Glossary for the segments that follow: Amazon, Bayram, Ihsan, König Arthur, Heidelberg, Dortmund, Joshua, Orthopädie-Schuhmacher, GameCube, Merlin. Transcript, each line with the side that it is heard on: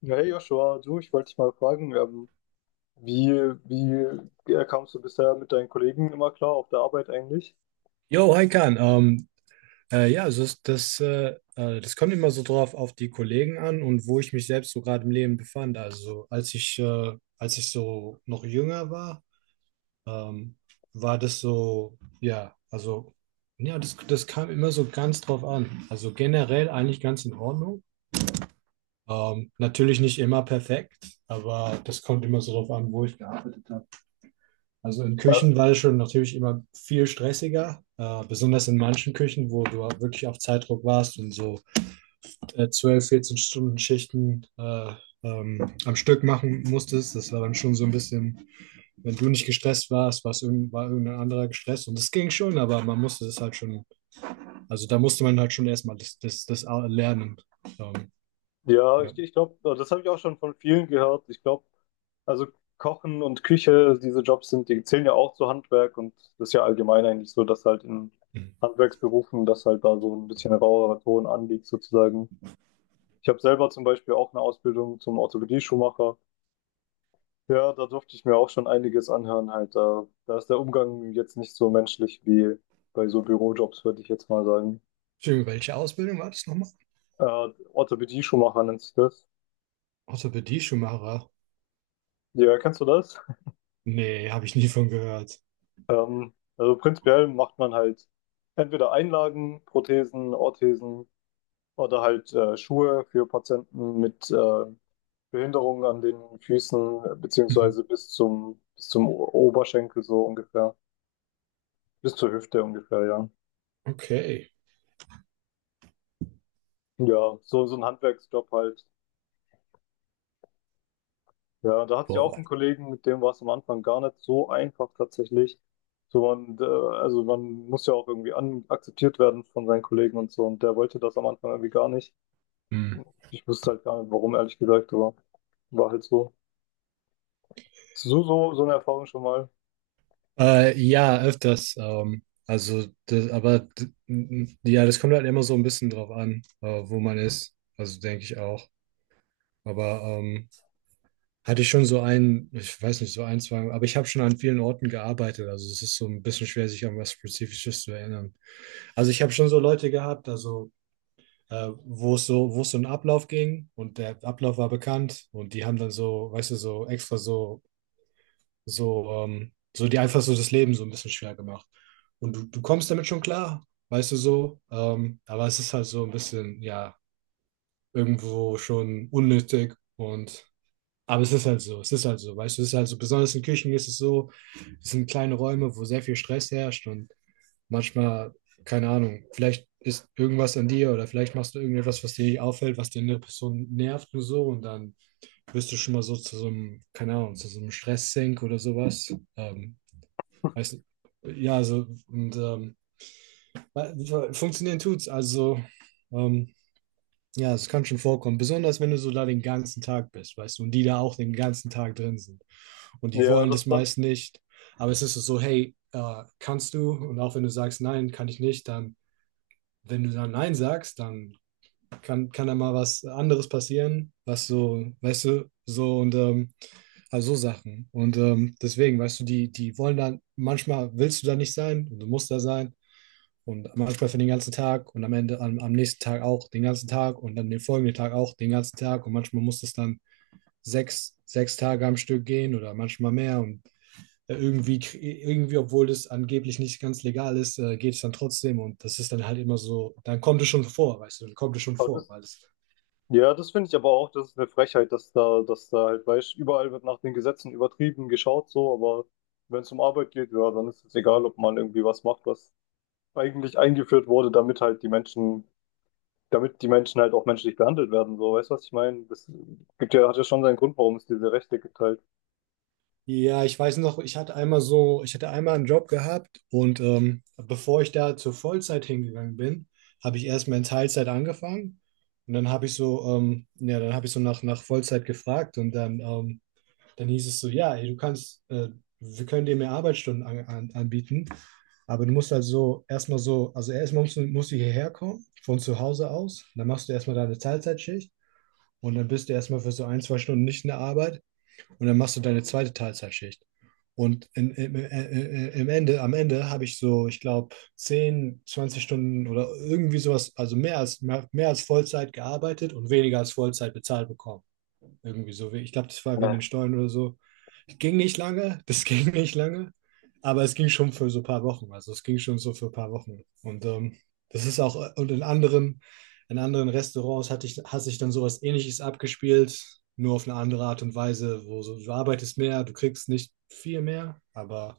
left: Ja, hey Joshua, du, ich wollte dich mal fragen, wie, wie kamst du bisher mit deinen Kollegen immer klar auf der Arbeit eigentlich?
right: Jo, hi Kahn. Ja, also das kommt immer so drauf auf die Kollegen an und wo ich mich selbst so gerade im Leben befand. Also als ich so noch jünger war, ähm, war das so, ja, also ja, das kam immer so ganz drauf an. Also generell eigentlich ganz in Ordnung. Natürlich nicht immer perfekt, aber das kommt immer so drauf an, wo ich gearbeitet habe. Also in
left: Ja,
right: Küchen war das schon natürlich immer viel stressiger, besonders in manchen Küchen, wo du wirklich auf Zeitdruck warst und so 12, 14 Stunden Schichten am Stück machen musstest. Das war dann schon so ein bisschen, wenn du nicht gestresst warst, war irgendein anderer gestresst und das ging schon, aber man musste das halt schon, also da musste man halt schon erstmal das lernen. Ähm,
left: ja
right: ja.
left: ich, ich glaube, das habe ich auch schon von vielen gehört. Ich glaube, also Kochen und Küche, diese Jobs sind, die zählen ja auch zu Handwerk, und das ist ja allgemein eigentlich so, dass halt in
right: Hm.
left: Handwerksberufen, dass halt da so ein bisschen ein rauerer Ton anliegt sozusagen. Ich habe selber zum Beispiel auch eine Ausbildung zum Orthopädie-Schuhmacher. Ja, da durfte ich mir auch schon einiges anhören halt. Da ist der Umgang jetzt nicht so menschlich wie bei so Bürojobs, würde ich jetzt mal sagen.
right: Entschuldigung, welche Ausbildung war das nochmal?
left: Orthopädie Schuhmacher nennt sich das.
right: Orthopädie-Schuhmacher?
left: Ja, kennst du das?
right: Nee, habe ich nie von gehört.
left: Also prinzipiell macht man halt entweder Einlagen, Prothesen, Orthesen oder halt Schuhe für Patienten mit Behinderungen an den Füßen,
right: Mhm.
left: beziehungsweise Oberschenkel so ungefähr, bis zur Hüfte ungefähr, ja.
right: Okay.
left: Ja, so, so ein Handwerksjob halt. Ja, da hatte ich auch
right: Boah.
left: einen Kollegen, mit dem war es am Anfang gar nicht so einfach tatsächlich. Also man muss ja auch irgendwie an akzeptiert werden von seinen Kollegen und so. Und der wollte das am Anfang irgendwie gar nicht.
right: Hm.
left: Ich wusste halt gar nicht, warum, ehrlich gesagt, aber war halt so. So, so, so eine Erfahrung schon mal.
right: Ja, öfters. Also, aber ja, das kommt halt immer so ein bisschen drauf an, wo man ist. Also denke ich auch. Aber hatte ich schon so einen, ich weiß nicht, so ein, zwei, aber ich habe schon an vielen Orten gearbeitet. Also es ist so ein bisschen schwer, sich an was Spezifisches zu erinnern. Also ich habe schon so Leute gehabt, also wo es so, einen Ablauf ging und der Ablauf war bekannt und die haben dann so, weißt du, so extra so, so dir einfach so das Leben so ein bisschen schwer gemacht. Und du kommst damit schon klar, weißt du so. Aber es ist halt so ein bisschen, ja, irgendwo schon unnötig und. Aber es ist halt so, es ist halt so, weißt du, es ist halt so, besonders in Küchen ist es so, es sind kleine Räume, wo sehr viel Stress herrscht und manchmal, keine Ahnung, vielleicht ist irgendwas an dir oder vielleicht machst du irgendetwas, was dir nicht auffällt, was die andere Person nervt nur so und dann wirst du schon mal so zu so einem, keine Ahnung, zu so einem Stresssink oder sowas. Weiß nicht. Ja, also, funktionieren tut's. Also, ähm, ja, es kann schon vorkommen. Besonders wenn du so da den ganzen Tag bist, weißt du, und die da auch den ganzen Tag drin sind. Und die
left: Ja,
right: wollen das
left: das dann.
right: meist nicht. Aber es ist so, hey, kannst du? Und auch wenn du sagst, nein, kann ich nicht, dann, wenn du dann nein sagst, dann kann da mal was anderes passieren, was so, weißt du, so und also so Sachen. Und deswegen, weißt du, die wollen dann, manchmal willst du da nicht sein und du musst da sein. Und manchmal für den ganzen Tag und am Ende am nächsten Tag auch den ganzen Tag und dann den folgenden Tag auch den ganzen Tag. Und manchmal muss das dann sechs Tage am Stück gehen oder manchmal mehr. Und irgendwie, obwohl das angeblich nicht ganz legal ist, geht es dann trotzdem und das ist dann halt immer so, dann kommt es schon vor, weißt du, dann kommt es schon
left: Aber
right: vor,
left: das,
right: weil es.
left: ja, das finde ich aber auch, das ist eine Frechheit, dass da halt, weißt, überall wird nach den Gesetzen übertrieben geschaut, so, aber wenn es um Arbeit geht, ja, dann ist es egal, ob man irgendwie was macht, was eigentlich eingeführt wurde, damit halt die Menschen damit die Menschen halt auch menschlich behandelt werden, so, weißt du, was ich meine? Das gibt ja, hat ja schon seinen Grund, warum es diese Rechte gibt halt.
right: Ja, ich weiß noch, ich hatte einmal einen Job gehabt und bevor ich da zur Vollzeit hingegangen bin, habe ich erstmal in Teilzeit angefangen und dann habe ich so, ja, dann habe ich so nach Vollzeit gefragt und dann hieß es so, ja, ey, wir können dir mehr Arbeitsstunden anbieten, aber du musst also erstmal so, also erstmal musst du hierher kommen von zu Hause aus, dann machst du erstmal deine Teilzeitschicht und dann bist du erstmal für so ein, zwei Stunden nicht in der Arbeit. Und dann machst du deine zweite Teilzeitschicht. Und in, im, im Ende, am Ende habe ich so, ich glaube, 10 20 Stunden oder irgendwie sowas, also mehr als, mehr, mehr als Vollzeit gearbeitet und weniger als Vollzeit bezahlt bekommen. Irgendwie so. Ich glaube, das war wegen
left: Ja.
right: den Steuern oder so. Ging nicht lange, das ging nicht lange, aber es ging schon für so ein paar Wochen. Also es ging schon so für ein paar Wochen. Und das ist auch, und in anderen, Restaurants hatte ich, hat sich dann sowas ähnliches abgespielt, nur auf eine andere Art und Weise, wo so, du arbeitest mehr, du kriegst nicht viel mehr, aber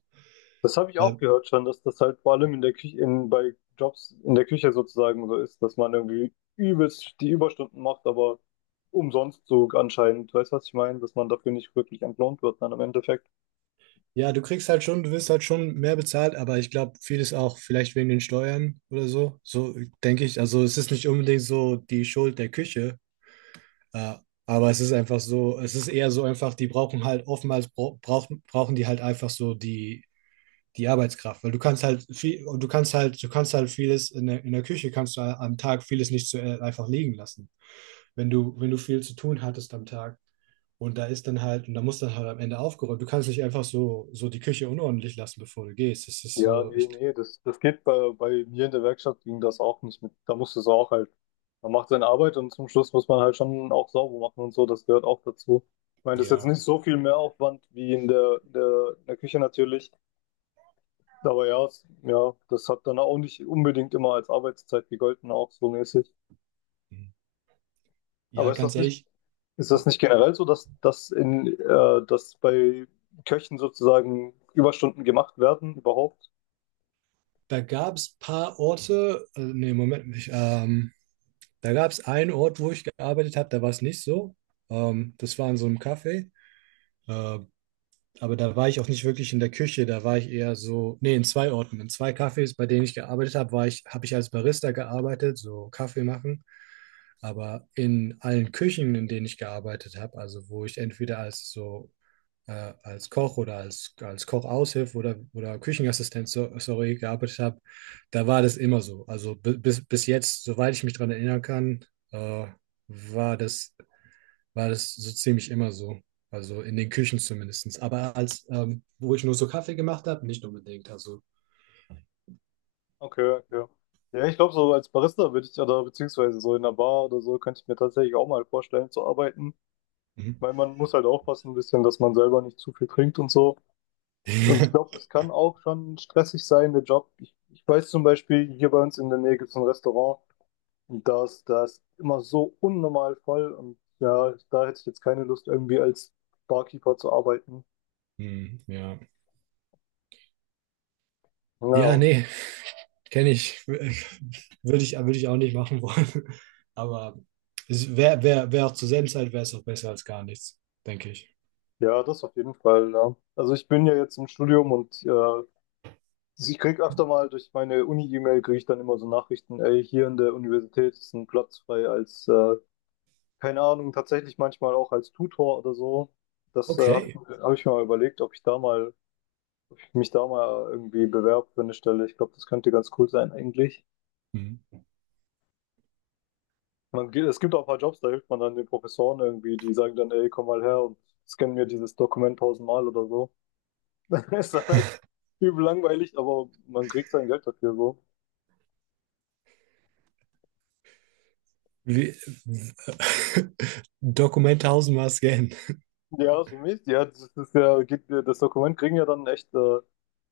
left: Das habe ich
right: äh,
left: auch gehört schon, dass das halt vor allem in der Küche, in, bei Jobs in der Küche sozusagen so ist, dass man irgendwie übelst die Überstunden macht, aber umsonst so anscheinend, weißt du, was ich meine? Dass man dafür nicht wirklich entlohnt wird dann im Endeffekt.
right: ja, du kriegst halt schon, du wirst halt schon mehr bezahlt, aber ich glaube, vieles auch vielleicht wegen den Steuern oder so. So denke ich. Also es ist nicht unbedingt so die Schuld der Küche. Ja, aber es ist einfach so, es ist eher so einfach, die brauchen halt oftmals brauchen die halt einfach so die Arbeitskraft, weil du kannst halt vieles in der Küche kannst du am Tag vieles nicht so einfach liegen lassen. Wenn du viel zu tun hattest am Tag und da ist dann halt, und da muss dann halt am Ende aufgeräumt. Du kannst nicht einfach so die Küche unordentlich lassen, bevor du gehst. Das ist
left: Ja,
right: so,
left: nee,
right: ich,
left: nee, das geht bei, bei mir in der Werkstatt ging das auch nicht mit. Da musste es auch halt, man macht seine Arbeit und zum Schluss muss man halt schon auch sauber machen und so, das gehört auch dazu. Ich meine, das ist jetzt
right: ja,
left: nicht so viel mehr Aufwand wie in der, in der, in der Küche natürlich, aber ja, es, ja, das hat dann auch nicht unbedingt immer als Arbeitszeit gegolten, auch so mäßig. Aber
right: ja, ganz ehrlich,
left: ist das
right: oh,
left: nicht generell so, dass bei Köchen sozusagen Überstunden gemacht werden überhaupt?
right: da gab es paar Orte, nee, Moment, ich, da gab es einen Ort, wo ich gearbeitet habe, da war es nicht so. Das war in so einem Café. Äh, aber da war ich auch nicht wirklich in der Küche, da war ich eher so, nee, in zwei Orten, in zwei Cafés, bei denen ich gearbeitet habe, war ich, habe ich als Barista gearbeitet, so Kaffee machen. Aber in allen Küchen, in denen ich gearbeitet habe, also wo ich entweder als Koch oder als Kochaushilfe oder Küchenassistent, so, sorry, gearbeitet habe, da war das immer so. Also bis jetzt, soweit ich mich daran erinnern kann, äh, war das, so ziemlich immer so. Also in den Küchen zumindest. Aber wo ich nur so Kaffee gemacht habe, nicht unbedingt. Also.
left: Okay, okay. Ja, ich glaube, so als Barista würde ich ja da, beziehungsweise so in einer Bar oder so, könnte ich mir tatsächlich auch mal vorstellen zu arbeiten,
right: Mhm.
left: weil man muss halt aufpassen ein bisschen, dass man selber nicht zu viel trinkt und so. Und ich glaube, es kann auch schon stressig sein, der Job. Ich weiß zum Beispiel, hier bei uns in der Nähe gibt es ein Restaurant, und das ist, ist immer so unnormal voll, und ja, da hätte ich jetzt keine Lust, irgendwie als Barkeeper zu arbeiten.
right: Hm, ja. Ja,
left: Ja,
right: nee, kenne ich. Würde ich auch nicht machen wollen. Aber es wäre wär, wär wär auch zur selben Zeit wäre es auch besser als gar nichts, denke ich.
left: ja, das auf jeden Fall, ja. Also ich bin ja jetzt im Studium, und also ich krieg öfter mal durch meine Uni-E-Mail, kriege ich dann immer so Nachrichten, ey, hier in der Universität ist ein Platz frei als, keine Ahnung, tatsächlich manchmal auch als Tutor oder so. Das
right: Okay.
left: hab ich mir mal überlegt, ob ich mich da mal irgendwie bewerbe für eine Stelle. Ich glaube, das könnte ganz cool sein eigentlich.
right: Mhm.
left: Man, es gibt auch ein paar Jobs, da hilft man dann den Professoren irgendwie, die sagen dann, ey, komm mal her und scan mir dieses Dokument tausendmal oder so. Ist dann halt übel langweilig, aber man kriegt sein Geld dafür so.
right: Wie, Dokument tausendmal scannen.
left: Ja, so Mist. Ja, das ist ja, geht, das Dokument kriegen ja dann echt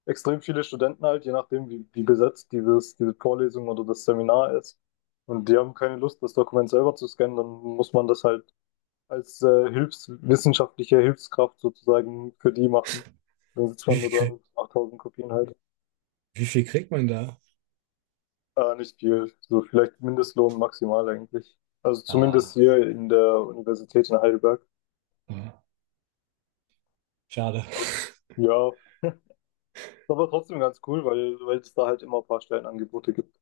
left: extrem viele Studenten halt, je nachdem, wie besetzt dieses, diese Vorlesung oder das Seminar ist. Und die haben keine Lust, das Dokument selber zu scannen, dann muss man das halt als Hilfskraft sozusagen für die machen. Dann sitzt
right: Wie
left: man nur
right: viel,
left: da
right: krieg-
left: mit 8000 Kopien halt.
right: wie viel kriegt man da?
left: Nicht viel, so vielleicht Mindestlohn maximal eigentlich. Also zumindest
right: Ah,
left: hier in der Universität in Heidelberg.
right: ja, schade.
left: Ja, ist aber trotzdem ganz cool, weil, weil es da halt immer ein paar Stellenangebote gibt.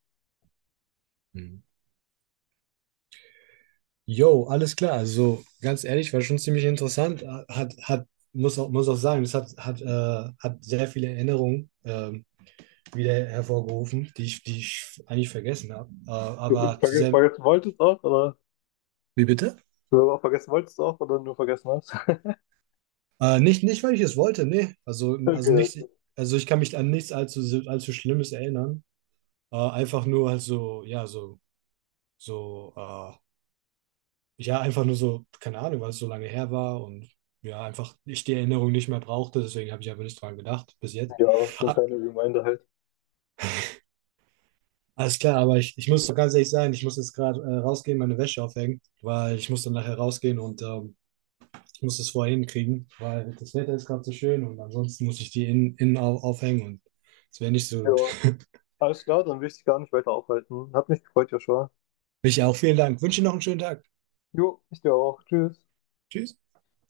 right: Mhm. Jo, alles klar. Also ganz ehrlich, war schon ziemlich interessant. Hat, hat, muss auch sagen, das hat sehr viele Erinnerungen wieder hervorgerufen, die ich eigentlich vergessen habe. Aber zu sehr.
left: Vergessen wolltest auch, oder?
right: Wie bitte?
left: Du auch vergessen wolltest auch, oder nur vergessen hast?
right: Nicht, weil ich es wollte, nee. Also,
left: Okay,
right: also
left: okay,
right: nicht, also ich kann mich an nichts allzu Schlimmes erinnern. Einfach nur halt so, ja, so, ja, einfach nur so, keine Ahnung, weil es so lange her war und ja, einfach ich die Erinnerung nicht mehr brauchte, deswegen habe ich einfach nicht dran gedacht bis jetzt.
left: ja, so ein
right: Ah,
left: kleiner Reminder halt.
right: alles klar, aber ich muss ganz ehrlich sein, ich muss jetzt gerade rausgehen, meine Wäsche aufhängen, weil ich muss dann nachher rausgehen und ich muss das vorher hinkriegen, weil das Wetter ist gerade so schön und ansonsten muss ich die aufhängen und es wäre nicht so gut.
left: Ja, alles klar, dann will ich dich gar nicht weiter aufhalten. Hat mich gefreut, Joshua.
right: Ich auch vielen Dank. Wünsche noch einen schönen Tag.
left: Jo, ich dir auch. Tschüss.
right: Tschüss.